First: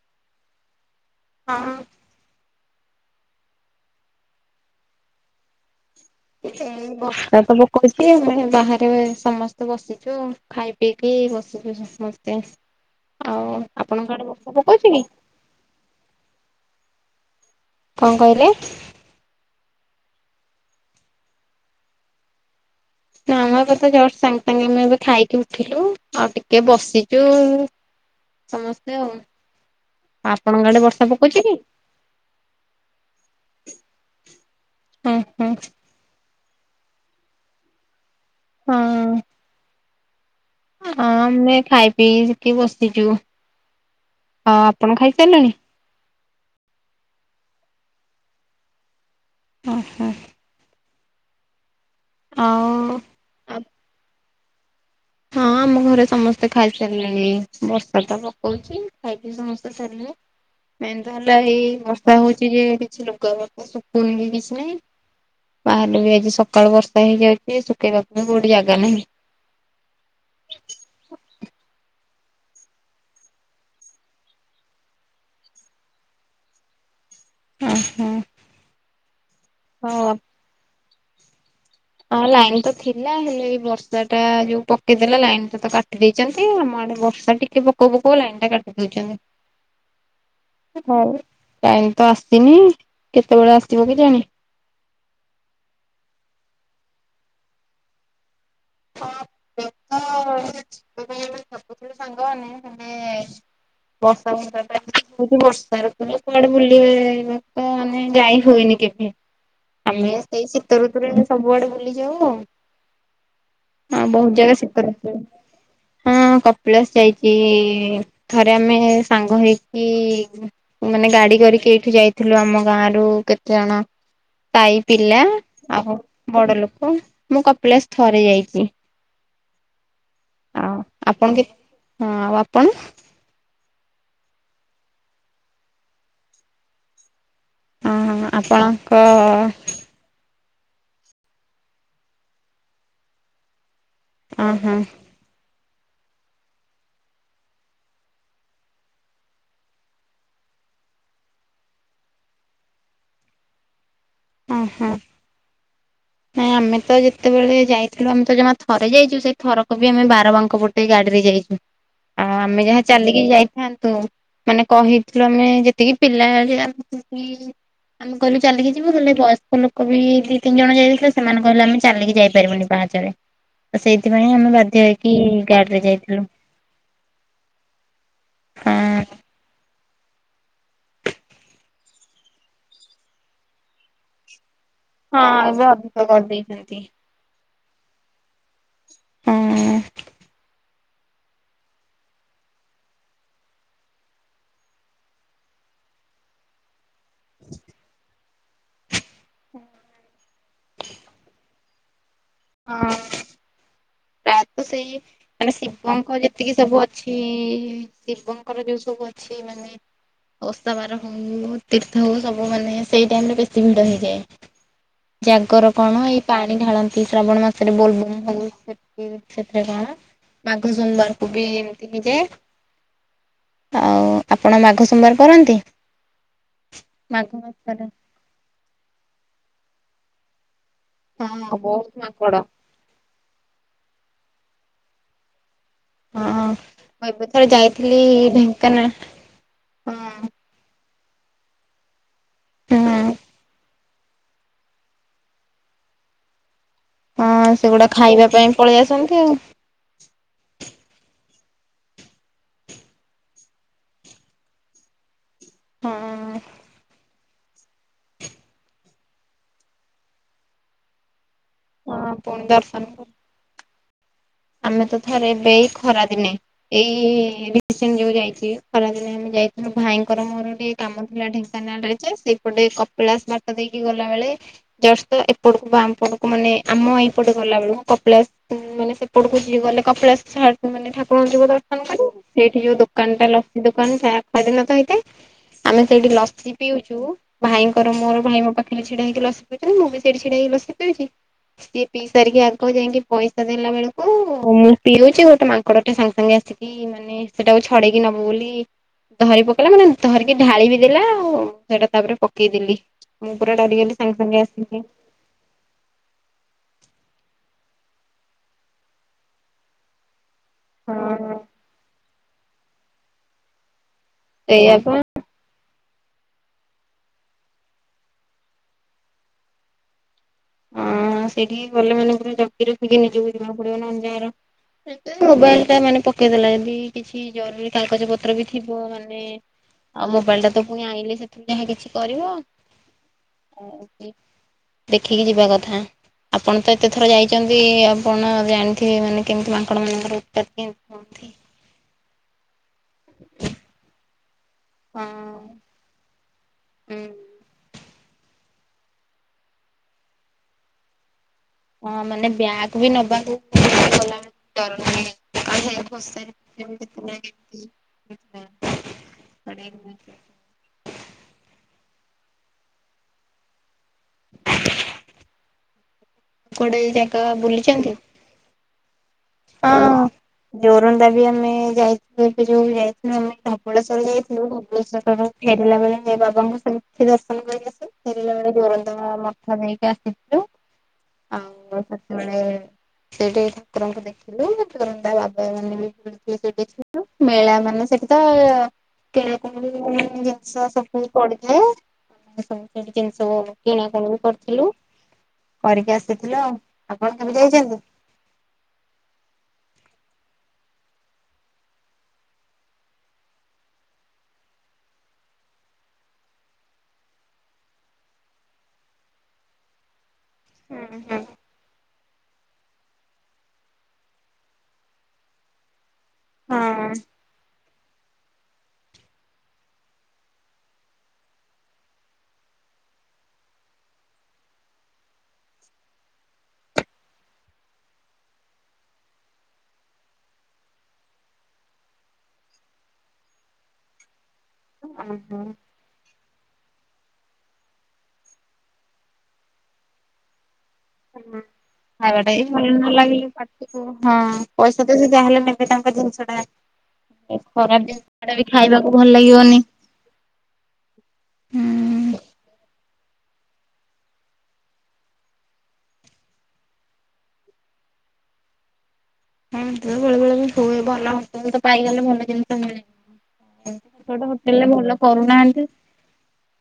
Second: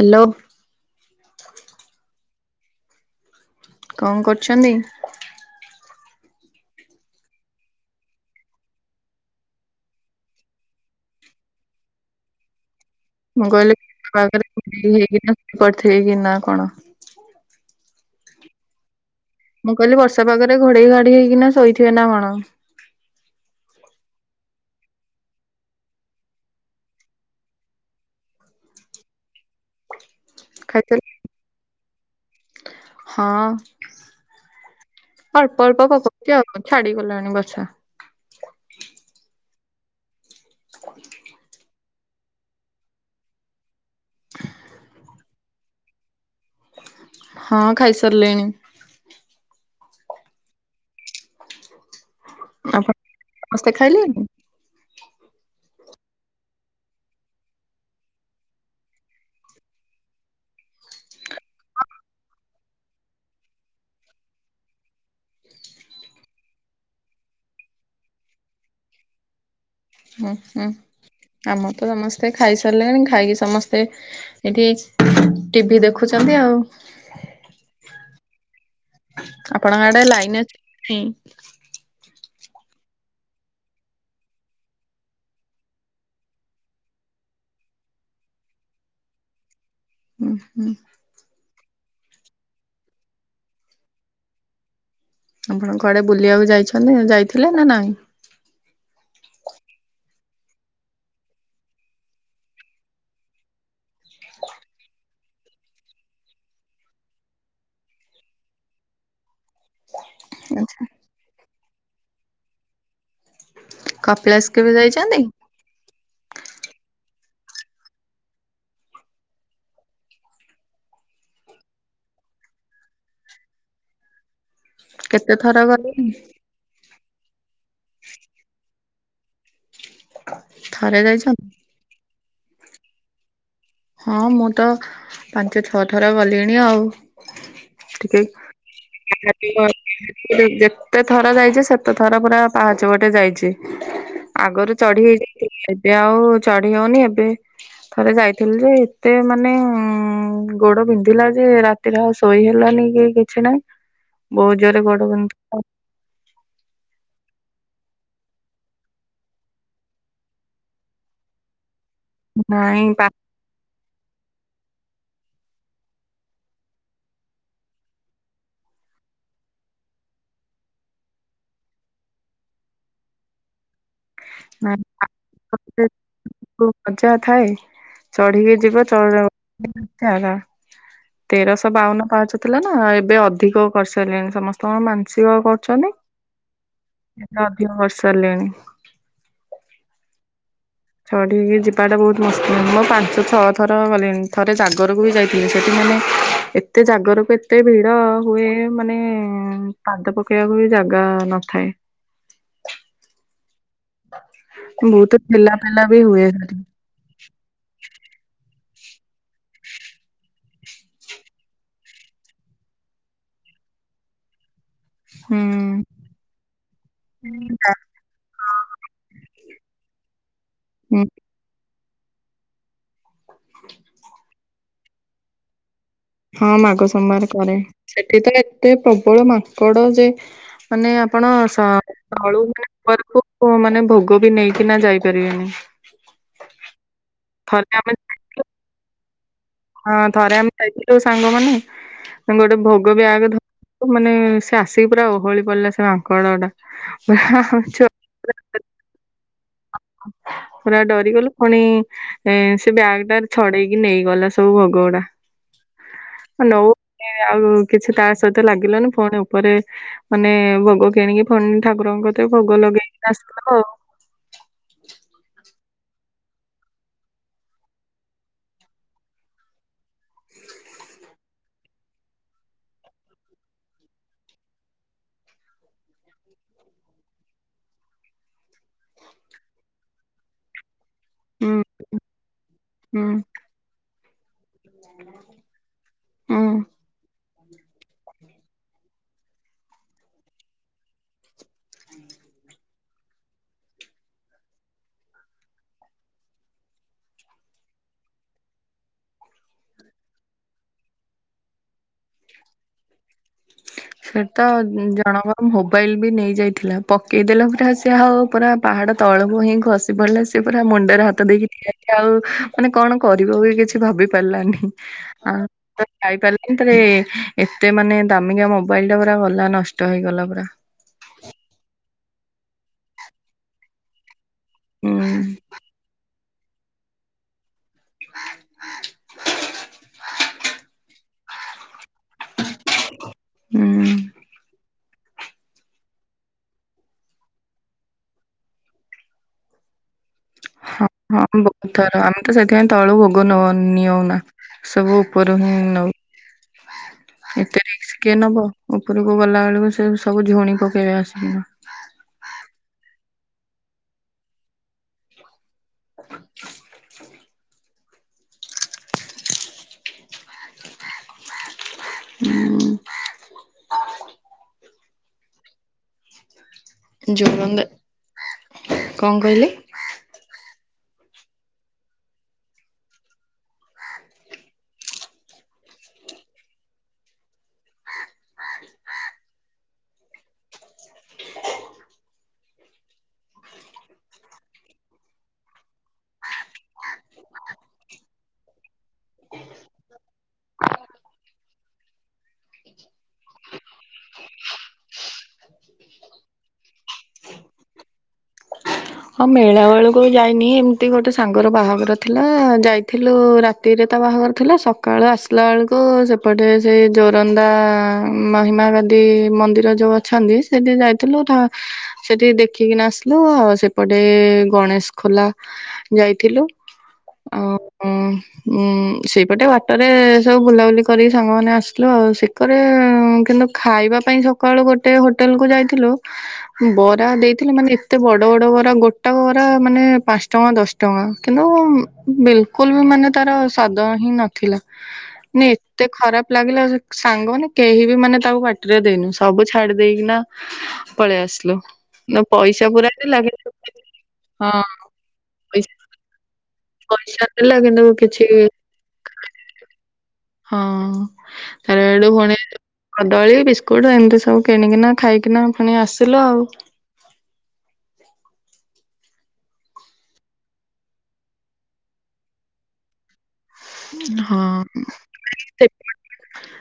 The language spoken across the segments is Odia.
ହାଲୋ। ହଁ। କଣ କରୁଛନ୍ତି? [inaudible] ବର୍ଷା ତ ପକଉଛି ଆମେ ବାହାରେ ସମସ୍ତେ ବସିଛୁ ଖାଇ ପିଇକି ବସିଛୁ। ସମସ୍ତେ ମୁଁ ଆଉ ଆପଣଙ୍କ କହିଲିକି ଆଡେ ବର୍ଷା ପକଉଛି କି? [unintelligible] କଣ କହିଲେ? ମୁଁ କହିଲି ବର୍ଷା ପାଗରେ ଘୋଡେଇ ଘାଡେଇ ହେଇକିନା ଶୋଇଥିବେ ନା କଣ। ନା ମୁଁ ଏବେ ତ ଜଷ୍ଟ୍ ସାଙ୍ଗେ ସାଙ୍ଗେ ଆମେ ଏବେ ଖାଇକି ଉଠିଲୁ ଆଉ ଟିକେ ବସିଚୁ। ସମସ୍ତେ ଆଉ, ଆପଣଙ୍କ ଆଡେ ଖାଇସାରି ବର୍ଷା ପକଉଚି କି? ହଁ ହଁ ହଁ ଅଳ୍ପ-ଅଳ୍ପ ପକଉ ଚକ୍, ଛାଡି ଗଲାଣି ବର୍ଷା। ହଁ। ହଁ ଆମେ ଖାଇ ପିଇିକି ସେଠି ବସିଚୁ, ଆଉ ଆପଣ ଖାଇ ସାରିଲେଣି? ହଁ ଖାଇସାରିଲେଣି। ଓହୋ। ଆ ଆପଣ ସମସ୍ତେ ଖାଇଲେଣି? ହଁ ଆମ ଘରେ ସମସ୍ତେ ଖାଇସାରିଲେଣି, ବର୍ଷା ତ ପକଉଛି ଖାଇକି ସମସ୍ତେ ସାରିଲେ ମେନ୍ ତ ହେଲା ଏଇ ବର୍ଷା ହଉଚି ଯେ କିଛି ଲୁଗାପଟା ଶୁକୁନି କି କିଛି ନାହିଁ। ବାହାରେ ବି ଆଜି ସକାଳୁ ବର୍ଷା ହେଇଯାଉଛି ଶୁଖେଇବା ପାଇଁ କୋଉଠି ଜାଗା ନାହିଁ। ହୁଁ-ହୁଁ ଆମର ତ ସମସ୍ତେ ଖାଇସାରିଲେଣି ଖାଇକି ସମସ୍ତେ ଏଠି ଟିଭିି ଦେଖୁଛନ୍ତି ଆଉ। ଓହୋ। ଆପଣଙ୍କ ଆଡେ ହଁ। ଲାଇନ ଅଛି? ହଁ ଲାଇନ୍ ତ ଥିଲା ହେଲେ ଏଇ ବର୍ଷା ଟା ଯୋଉ ପକେଇଦେଲା ଲାଇନ୍ ଟା ତ କାଟି ଦେଇଚନ୍ତି ଆମ ଆଡେ ବର୍ଷା ଟି କେ ପକୋଉ-ପକୋଉ ଲାଇନ୍ ଟା କାଟି ଦଉଚନ୍ତି। ହୁଁ ହୁଁ ହଉ ଲାଇନ୍ ତ ଆସିନି କେତେବେଳେ ଆସିବ କେଜାଣି। ଆପଣ କଆଡ଼େ ବୁଲିବାକୁ ଯାଇଛନ୍ତି ଯାଇଥିଲେ ନା ନାଇଁ? [inaudible] [unintelligible] ବର୍ଷା ବଷା ପାଇଁ ହଉଛି ବର୍ଷାରେ କୁଆଡେ ବୁଲେଇବା ତ ମାନେ ଯାଇ ହୁଏନି କେବେ। ଆମେ ସେଇ ଶୀତ ଆଛା ଋତୁରେ ସବୁଆଡେ ବୁଲିଯାଉ ଆଉ। ହଁ ବହୁତ କପିଳାସ ଜାଗା କେବେ ଶୀତ ଋତୁରେ। ଯାଇଛନ୍ତି? ହଁ କପିଳାସ ଯାଇଛି ଥରେ ଆମେ ସାଙ୍ଗ ହେଇକି। ମାନେ ଗାଡି କରିକି ଏଇଠି ଯାଇଥିଲୁ ଆମ ଗାଁ ରୁ କେତେଜଣ? ସାହି ପିଲା କେତେ ଥର ଆଉ ଗଲେଣି ବଡ ଲୋକ ମୁଁ କପିଳାସ ଥରେ ଯାଇଛି। ଆଉ ଥରେ ଆପଣ ଯାଇଛନ୍ତି? କେ ହଁ ଆଉ ଆପଣ ହଁ ମୁଁ ତ ପାଞ୍ଚ ଛଅ ଥର ଗଲିଣି ଆଉ। ହଁ ଠିକ। ଆପଣଙ୍କ [unintelligible] ଯେତେ ଥର ଯାଇଛି ସେତେ ଥର ପୁରା ପାହଚ ପଟେ ଯାଇଛି। ଓହୋ ଆଗରୁ ଚଢି ହେଇଯାଇଥିଲ ଏବେ ଆଉ ଚଢି ହଉନି ଏବେ ଥରେ ଯାଇ। ଥିଲି ଏତେ ମାନେ ଉଁ ଗୋଡ ବିନ୍ଧିଲା ଯେ ରାତିରେ ଆଉ ଶୋଇ ହେଲାନି କି କିଛି ନାହିଁ। [unintelligible] ବହୁତ ଜୋରେ ଗୋଡ଼ ବିନ୍ଧୁଥିବ ଆଉ ନାଇଁ ଆମେ ତ ଯେତେବେଳେ ଯାଇଥିଲୁ ଆମେ ତ ଜମା ଥରେ ଯାଇଛୁ, ସେଇ ଥରକ ବି ଆମେ ବାର ବାଙ୍କ ପଟେ ଗାଡିରେ ଯାଇଛୁ। ଆଉ ଆମେ ନାଇଁ ଯାହା ପା ଚାଲିକି ଯାଇଥାନ୍ତୁ ମାନେ କହିଥିଲୁ ଆମେ ଯେତିକି ପିଲା ଯିବେ ଆ ଆମେ କହିଲୁ ଚାଲିକି ଯିବୁ ହେଲେ ବୟସ୍କ ଲୋକ ବି ଦି ତିନି ଜଣ ଯାଇ ଥିଲେ ସେମାନେ କହିଲେ ଆମେ ଚାଲିକି ଯାଇପାରିବୁନି ପାହାଚରେ। ତ ସେଇଥିପାଇଁ ଆମେ ବାଧ୍ୟ ହେଇକି ଗାଡି ରେ ଯାଇଥିଲୁ। ଖୁବ ମଜା ଥାଏ ଚଢିକି ହଁ ଯିବା ଚ ତେରଶହ ବାଉନ ପାହାଞ୍ଚ ଥିଲା ନା ଏବେ ଅଧିକ କରିସାରିଲେଣି ସମସ୍ତେ କଣ ହଁ ମାନସିକ ଏବେ କରୁଛନ୍ତି। ଅଧିକ କରିଦେଇଛନ୍ତି ଏବେ ଅଧିକ କରି ସାରିଲେଣି। ହଁ ଚଢିକି ଯିବାଟା ବହୁତ ମସ୍ତ। ମୁଁ ପାଞ୍ଚ ଛଅ ଥର ଗଲିଣି ଥରେ ଜାଗରକୁ ବି ଯାଇଥିଲି। ସେଠି ମାନେ ଏ ଏତେ ଜାଗରକୁ ଏତେ ଭିଡ଼ ହୁଏ ମାନେ ପାଦ ପକେଇବାକୁ ବି ଜାଗା ନଥାଏ। ହଁ ପ୍ରାୟତଃ ସେଇ ବହୁତ ମାନେ ଠେଲା ପେଲା ବି ଶିବଙ୍କ ହୁଏ ଯେତିକି ସେଠି ସବୁ ଅ ଅଛି ଶିବଙ୍କର ଯୋଉ ସବୁ ଅଛି ମାନେ ଓଷା ବାର ହଉ ତୀର୍ଥ ହଉ ସବୁ ମାନେ ସେଇ ଟାଇମ ରେ ବେଶୀ ଭିଡ ହେଇଯାଏ। ଜାଗର ହୁଁ। କଣ ଏଇ ପାଣି ଢାଳନ୍ତି ଶ୍ରାବଣ ମାସରେ ବୋଲ ବୁମ ହଉ। ସେଥିରେ କଣ ମାଘ ହୁଁ ସୋମବାରକୁ ବି ଏମିତି ହେଇଯାଏ। ଆଉ ଆପଣ ମାଘ ସୋମବାର କରନ୍ତି? ହଁ ମାଘ ସୋମବାର କରେ, ସେଠିତ ଏତେ ପ୍ରବଳ ମାଙ୍କଡ ଯେ ମାନେ ଆପଣ ହଁ ସ ବହୁତ ମାଙ୍କଡ ତଳୁ ମାନେ ଉପର କୁ ମାନେ ଭୋଗ ବି ନେଇକିନା ଯାଇପାରିବେନି। ହଁ ମୁଁ ଏବେ ଥରେ ଯାଇଥିଲି ଢେଙ୍କାନାଳ। ହଁ ଥରେ ଆମେ ଯାଇଥିଲୁ ସାଙ୍ଗମାନେ ଗୋଟେ ଭୋଗ ହଁ ବ୍ୟାଗ ଧ ଥିଲୁ ମାନେ ସେ ଆସିକି ପୁରା ଓହଳି ପଡିଲା ସେ ମାଙ୍କଡ ଟା। ପୁରା ହଁ ସେଗୁଡା ଛୁଆ ଖାଇବା ପାଇଁ ପଳେଇ ଆସନ୍ତି ଆଉ। ପୁରା ଡରିଗଲୁ ପୁଣି ଏ ସେ ବ୍ୟାଗ ଟା ଛଡେଇକି ନେଇଗଲା ସେ। ଭୋଗଗୁଡା ହଁ ନଉ ସେଥିପାଇଁ ଆଉ କିଛି ତା ସହିତ ଲାଗିଲୁନି ପୁଣି ଉପରେ ମାନେ ଭୋଗ କିଣିକି ଫୁଣି ହଁ ଠାକୁରଙ୍କଠେ ପୁଣି ଭୋଗ ଦର୍ଶନ ଲଗେଇକି ଆସିଲୁ ଆଉ ଆମେ ତ ଥରେ ଏବେ ଏଇ ଖରାଦିନେ ଏଇ ରିସେଣ୍ଟ ଯୋଉ ଯାଇଛି, ଖରାଦିନେ ଆମେ ଯାଇଥିଲୁ ଭାଇଙ୍କର ମୋର ଟିକେ କାମ ଥିଲା ଢେଙ୍କାନାଳରେ ଯେ ସେପଟେ କପିଳାସ ବାଟ ଦେଇକି ଗଲାବେଳେ ଜଷ୍ଟ ଏପଟକୁ ବାମ ପଟକୁ ମାନେ ଆମ ଏଇପଟେ ଗଲା ବେଳକୁ କପିଳାସ ମାନେ ଏପଟକୁ ଯ ଗଲେ କପିଳାସ ମାନେ ଠାକୁରଙ୍କ ଯିବ ହୁଁ ଦର୍ଶନ ମାନ ସେଇଠି ଯୋଉ ହୁଁ ଦୋକାନଟା ଲ ଦୋକାନ ଖରାଦିନ ତ ହେଇଥାଏ ଆମେ ସେଇଠି ହୁଁ। ଲସି ପିଉଛୁ ଭାଇଙ୍କର ମୋର ଭାଇ ମୋ ପାଖରେ ଛିଡା ହେଇକି ଲସି ପଉଥିଲା ମୁଁ ବି ସେଇଠି ଛିଡା ହେଇକି ଲସି ପଉଛି ସିଏ ପିଇ ସାରିକି ଆଗ ଯାଇକି ପଇସା ଦେଲା ବେଳକୁ ମୁଁ ପିଉଚି ଗୋଟେ ମାଙ୍କଡ ଟେ ସାଙ୍ଗେ ସାଙ୍ଗେ ଆସିକି ମାନେ ସେଟାକୁ ଛଡେଇକି ନବ ବୋଲି ଧରି ପକେଇଲା, ମାନେ ଧରିକି ଢାଳି ବି ଦେଲା, ଆଉ ସେଇଟା ତାପରେ ପକେଇଦଲି। ମୁଁ ପୁରା ଡରିଗଲି ସାଙ୍ଗେ ସାଙ୍ଗେ ସେଟା ଆସିିକି ଜଣଙ୍କର ମୋବାଇଲ ବି ନେଇ ଯାଇଥିଲା ପକେଇଦେଲା ପୁରା ସିଏ ଆଉ ପୁରା ପାହାଡ ତଳକୁ ହିଁ ଖସି ପଡିଲା ସେ ପୁରା ମୁଣ୍ଡରେ ହାତ ଦେଇକି ଠିଆ [unintelligible] ଆଉ ମାନେ କଣ କରିବ ବି କିଛି ଭାବି ପାରିଲାନି। ସେଇଆପା ଆ ଯାଇପାରିଲାନି [unintelligible] ଏତେ ମାନେ ଦାମିକିଆ ମୋ ମୋବାଇଲ ଟା ପୁରା ଗଲା ନଷ୍ଟ ହେଇଗଲା ପୁରା। ହଁ ସେଇଠିକି ଗଲେ ମାନେ ପୁରା ଜଗି ରଖିକି ନିଜକୁ ଯିବାକୁ ପଡିବ ନନେଯାହାର ହୁଁ ମୋବାଇଲଟା ମାନେ ପକେଇଦେଲା ଯଦି କିଛି ଜରୁରୀ କାଗଜ ପତ୍ର ବି ଥିବ ମାନେ ଆଉ ମୋବାଇଲଟା ତ ପୁଣି ଆଇଁଲେ ସେଥିରୁ ଯାହା କିଛି କରିବ ହୁଁ ଖିକି ଯିବା କଥା। ଆପଣ ତ ଏତେ ଥର ଯାଇଛନ୍ତି ଆପଣ ଜାଣିଥିବେ ମାନେ କେମିତି ମାଙ୍କଡ଼ ମାନଙ୍କର ଉତ୍ପାତ କେମିତି ହଁ ହୁଅନ୍ତି। ହଁ ବହୁତ ଥର ଆମ ତ ସେଥିପାଇଁ ତଳୁ ଭୋଗ ନ ନିଅଉନା ସବୁ ଉପରୁ ହିଁ ନଉ। ହଁ ଏତେ ରିସ୍କ କିଏ ନବ ଉପରକୁ ଗଲା ବେଳକୁ ସେ ସବୁ ଝୁଣି ପକେଇବେ ଆସିକିନି। ହଁ ମାନେ ବ୍ୟାଗ୍ ବି ନବାକୁ [unintelligible] ଗଲାବେଳକୁ ଡର ଲାଗେ। [unintelligible] [unintelligible] ହୁଁ [unintelligible] କୁଆଡେ ଯାକ ଜୋରନ୍ଦା ବୁଲିଛନ୍ତି? କଣ କହିଲେ? ହଁ। ଜୋରନ୍ଦା ବି ଆମେ ଯାଇ [unintelligible] ଏବେ ଯୋଉ ଯାଇଥିଲୁ ଆମେ ଧବଳେଶ୍ୱର ଯାଇଥିଲୁ ଧବଳେଶ୍ୱରର ଫେରିଲା ବେଳେ ବାବାଙ୍କୁ [unintelligible] ଦର୍ଶନ କରିକି ଆସୁ। ଫେରିଲା ବେଳେ ଜୋରନ୍ଦା ମଠ ନେଇକି ଆସିଥିଲୁ। ଆଉ ସେତେବେଳେ ସେଇଠି ଠାକୁରଙ୍କୁ ଦେଖ ଥିଲୁ ଯୋରନ୍ଦା ବାବାମାନେ ବି [unintelligible] ସେଠି ଥିଲୁ ମେଳା ମାନେ ସେଠି ତ କେଣ [unintelligible] ଜିନିଷ ସବୁ ପଡ଼ି ଥାଏ। [unintelligible] ସବୁସେଠୁ ଜିନିଷ କିଣାକୁଣି ବି କରିଥିଲୁ। କରିକି ଆସିଥିଲ ଆପଣ କେବେ ଯାଇଛନ୍ତି? ହଁ ମେଳା ବେଳକୁ ବି ଯାଇନି ଏମତି ଗୋଟେ ସାଙ୍ଗର ବାହାଘର ଥିଲା ଯାଇଥିଲୁ ରା ରାତିରେ ତା ବାହାଘର ଥିଲା ସକାଳ ଆସିଲାଆଳକୁ ସେପଟେ ସେଇ ଜୋରନ୍ଦା ମହିମା ଗା ଗାଦି ମନ୍ଦିର ଯୋଉ ଅଛନ୍ତି ସେଠି ଯାଇଥିଲୁ ଥ ସେଠି ଦେଖିକିନା ଆସିଲୁ ଆଉ ସେ ପଟେ ଗଣେଶ ଖୋଲା ଯାଇଥିଲୁ। ହ ହୁଁ। ଉଁ ସେଇପଟେ ବାଟରେ ସବୁ ବୁଲାବୁଲି କରି ସାଙ୍ଗମାନେ ଆସିଲୁ ଆଉ ସେକରେ କିନ୍ତୁ ଖାଇବା ପାଇଁ ସକାଳୁ ଗୋଟେ ହୋଟେଲକୁ ଯାଇଥିଲୁ ବରା ଦେଇଥିଲେ ମାନେ ଏତେ ବଡ ବଡ ବରା ପୁରା ଗୋଟା ବରା ମାନେ ପାଞ୍ଚ ଟଙ୍କା ଦଶ ଟଙ୍କା କିନ୍ତୁ ବିଲକୁଲ ବି ମାନେ ତାର ସାଦ ହିଁ ନଥିଲା ମା ଏ ଏତେ ଖରାପ ଲାଗିଲା ସାଙ୍ଗମାନେ କେହି ବି ମାନେ ତାକୁ ପାଟିରେ ଦେଇନୁ ସବୁ ଛାଡି ଦେଇକିନା ପଳେଇ ଆସଲୁ ନା ଖାଇବାଟା ବି ଭଲ ପଇସା ପୁରା ନ [unintelligible] [unintelligible] ହଁ ପଇସା ତ ସେ ଯାହାହେଲେ ନେବେ ପଇସା ତାଙ୍କ ଜିନିଷ ଟା ପଇସା ଏ ଦେଲା ଖରାପ କିନ୍ତୁ କିଛି ଜିନିଷଟା ବି ଖାଇବାକୁ ଭଲ ଲାଗିବନି। ହଁ ଥରେ ହୁଁ। ହେଟୁ କଣ ହେ କଦଳୀ ବିସ୍କୁଟ ଏମତି ସବୁ କିଣିକିନା ଖାଇକିନା ଫୁଣି ଆସିଲୁ ଆଉ। ହଁ ତ ବେଳେବେଳେ ବି ହୁଏ ଭଲ ହୋଟେଲ ତ ପାଇଗଲେ ଭଲ ଜିନିଷ ମିଳେନି। ଗୋଟେ ହଁ। ହୋଟେଲରେ ଭଲ କରୁନାହାନ୍ତି।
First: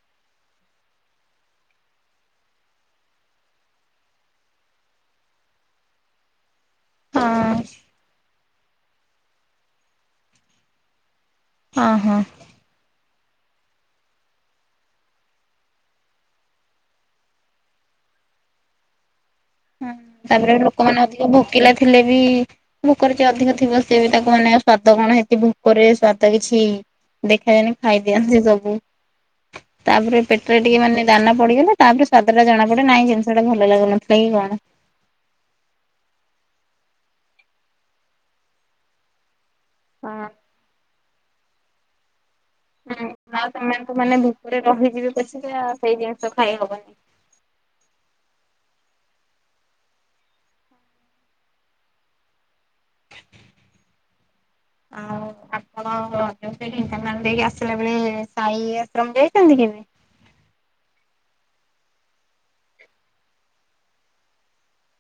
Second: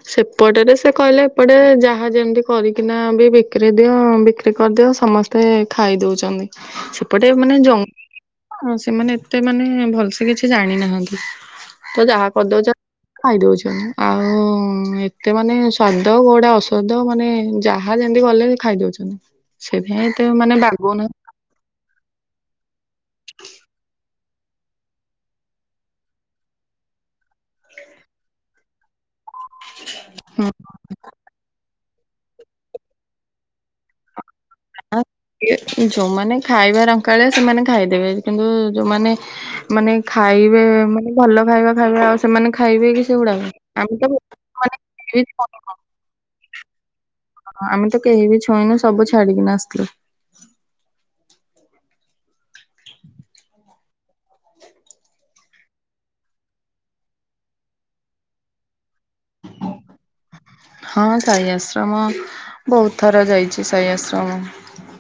ସେପଟରେ ସେ କହିଲେ ଏପଟେ ଯାହା ଯେମିତି କରିକିନା ବି ବିକ୍ରି ଦିଅ ବିକ୍ରି କରିଦିଅ ସମସ୍ତେ ସ୍ତେ ଖାଇଦଉଛନ୍ତି। ସେପଟେ ହଁ। ମାନେ ଜ ସେମାନେ ଏତେ ମାନେ ଭଲସେ କିଛି ଜାଣିନାହାନ୍ତି। ହଁ ତ ହଁ। ଯାହା କରିଦଉଛ ଖାଇଦଉଛନ୍ତି ଆଉ ଏତେ ମାନେ ସ୍ଵାଦ କୋଡା ଅସ୍ୱାଦ ମାନେ ଯାହା ଯାହା ଯେମିତି ଗଲେ ଖାଇଦଉଛନ୍ତି ସେଥିପାଇଁ ଏତେ ମାନେ ବାଗୁନା ପିଲା ଥିଲେ ବି ଭୋକରେ ଯେ ଅଧିକ ଥିବ ସିଏ ବି ତାକୁ ମାନେ ସ୍ଵାଦ କଣ ହେଇଛି ଭୋକରେ ସ୍ଵାଦ କିଛି ଦେଖାଯାଏନି ଖାଇଦିଅନ୍ତି ସବୁ। ତାପରେ ପେଟରେ ଟିକେ ମାନେ ଦାନା ପଡିଗଲେ ତାପରେ ସ୍ଵାଦଟା ଜଣା ପଡେ ନାଇଁ ଜିନିଷଟା ଭଲ ଲାଗୁନ [unintelligible] କଣ [unintelligible] ଯୋଉମାନେ ଖାଇବା ରଙ୍କାଳିଆ ସେମାନେ ଖାଇଦେବେ କିନ୍ତୁ ଯୋଉମାନେ ମାନେ ହଁ। ଖାଇବେ ମାନେ ଭଲ ଖାଇବା ଖାଇବା ଆ ସେମାନେ ଖାଇବେ କି ଆଉ ସେଗୁଡାକ। ସେମାନେ ଆମେ ତ ମାନେ [unintelligible] ତ ଖାଇହବନି ହ ଆମେ ତ କେହିବି ଛୁଇଁନୁ ସବୁ ଛାଡିକିନା ଆସିଥିଲୁ। ଆଉ ଆପଣ ଓହ ଯଉ ସେଇଠି ଢେଙ୍କାନଳ ଦେଇକି ଆସିଲା ବେଳେ ସାଇ ଆଶ୍ରମ ଯାଇଛନ୍ତି କେବେ? ହଁ ସାଇ ଆଶ୍ରମ ବହୁତ ଥର ଯାଇଛି ସାଇ ଆଶ୍ରମ।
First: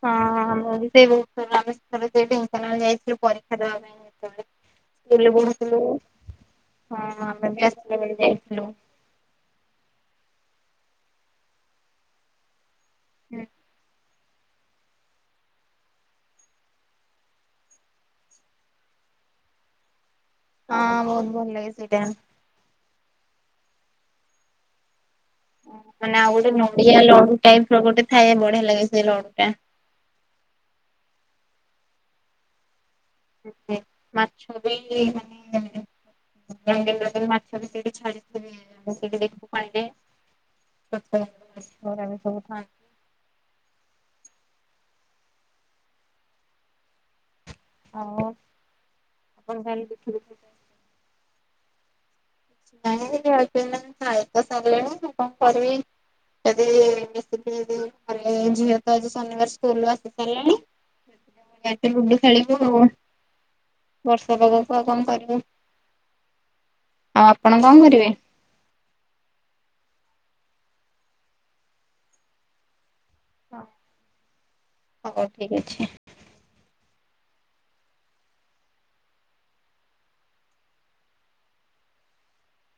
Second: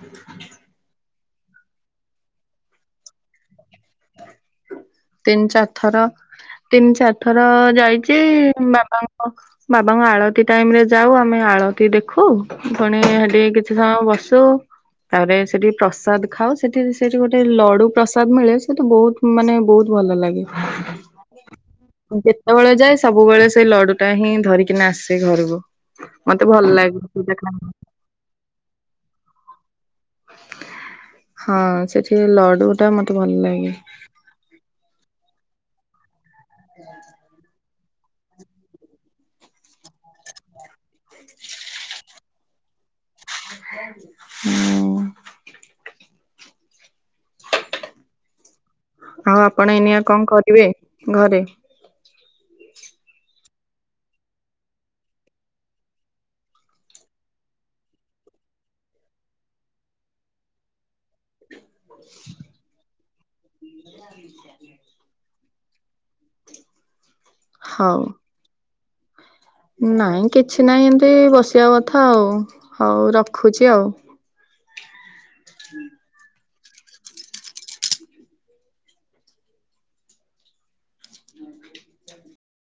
ହଁ ହଁ ହଁ ମୁଁ ବି ସେ ବହୁତ ଥର ଆମେ ଥରେ ସେ ଢେଙ୍କାନାଳ ଯାଇଥିଲୁ ପରୀକ୍ଷା ଦେବା ପାଇଁ ତେବେଳେ ତିନି ଚାରି ଥର, ତିନି ଚାରି ଥର ଆମେ ବି ଆସିଲା ବେଳେ ଯାଇଛି ଯାଇଥିଲୁ। ବାପା ବାବାଙ୍କ ଆଳତି ଟାଇମରେ ଯାଉ ଆମେ ଆଳତି ଦେଖୁ। ପୁଣି ହେଠି କିଛି ସମୟ ବସୁ। ତାପରେ ସେଠି ପ୍ରସାଦ ଖାଉ ସେଠି ସେଠି ଗୋଟେ ଲଡୁ ପ୍ରସାଦ ମିଳେ ସେଠୁ ବହୁତ ମାନେ ବହୁତ ଭଲ ଲାଗେ। ହଁ ବହୁତ ଭଲ ଲାଗେ ସେଇଟା ଯେତେବେଳେ ଯାଏ ସବୁବେଳେ ସେଇ ଲଡୁଟା ହିଁ ଧରିକିନା ଆସେ ଘରକୁ। ମାନେ ଆଉ ମତେ ଗୋଟେ ଭଲ ଲାଗେ ନଡିଆ ସେଟା ଲଡୁ ଖାଇବା ଟାଇପର ଗୋଟେ ଥାଏ ବଢିଆ ଲାଗେ ସେ ଲଡୁଟା ହଁ ସେଠି ଲଡୁଟା ମତେ ଭଲ ଲାଗେ। ଛବି ମାନେ [unintelligible] ମାଛବି ସେଢି ଛାଡ଼ [unintelligible] ଦେଖୁ ପାଣିରେ [unintelligible] ଆମ ସବୁ ଥା ହୁଁ ଆଉ ଆଉ ଆପଣ ତାହେଲେ ଏଇନିଆ କଣ ଦେଖିଲେ କରିବେ, ଘରେ? ନାଇଁ [unintelligible] ଖାଇଖୁଆ ସରିଲେଣି ସେ କଣ କରିବି। ଯଦି [unintelligible] ଝିଅ ତ ଆଜି ଶନିବାର ସ୍କୁଲରୁ ଆସି ସାରିଲାଣି। ଲୁଡ଼ୁ ଖେଳିବୁ ଆଉ ବର୍ଷା ପାଗକୁ ଆଉ କଣ କରିବୁ। ଆଉ ଆପଣ କଣ ହଉ କରିବେ? ନାଇଁ କିଛିନାହିଁ ଏମିତି ବସିବା କଥା ଆଉ। ହଉ ହଁ ରଖୁଛି ଆଉ। ହଉ ଠିକ ଅଛି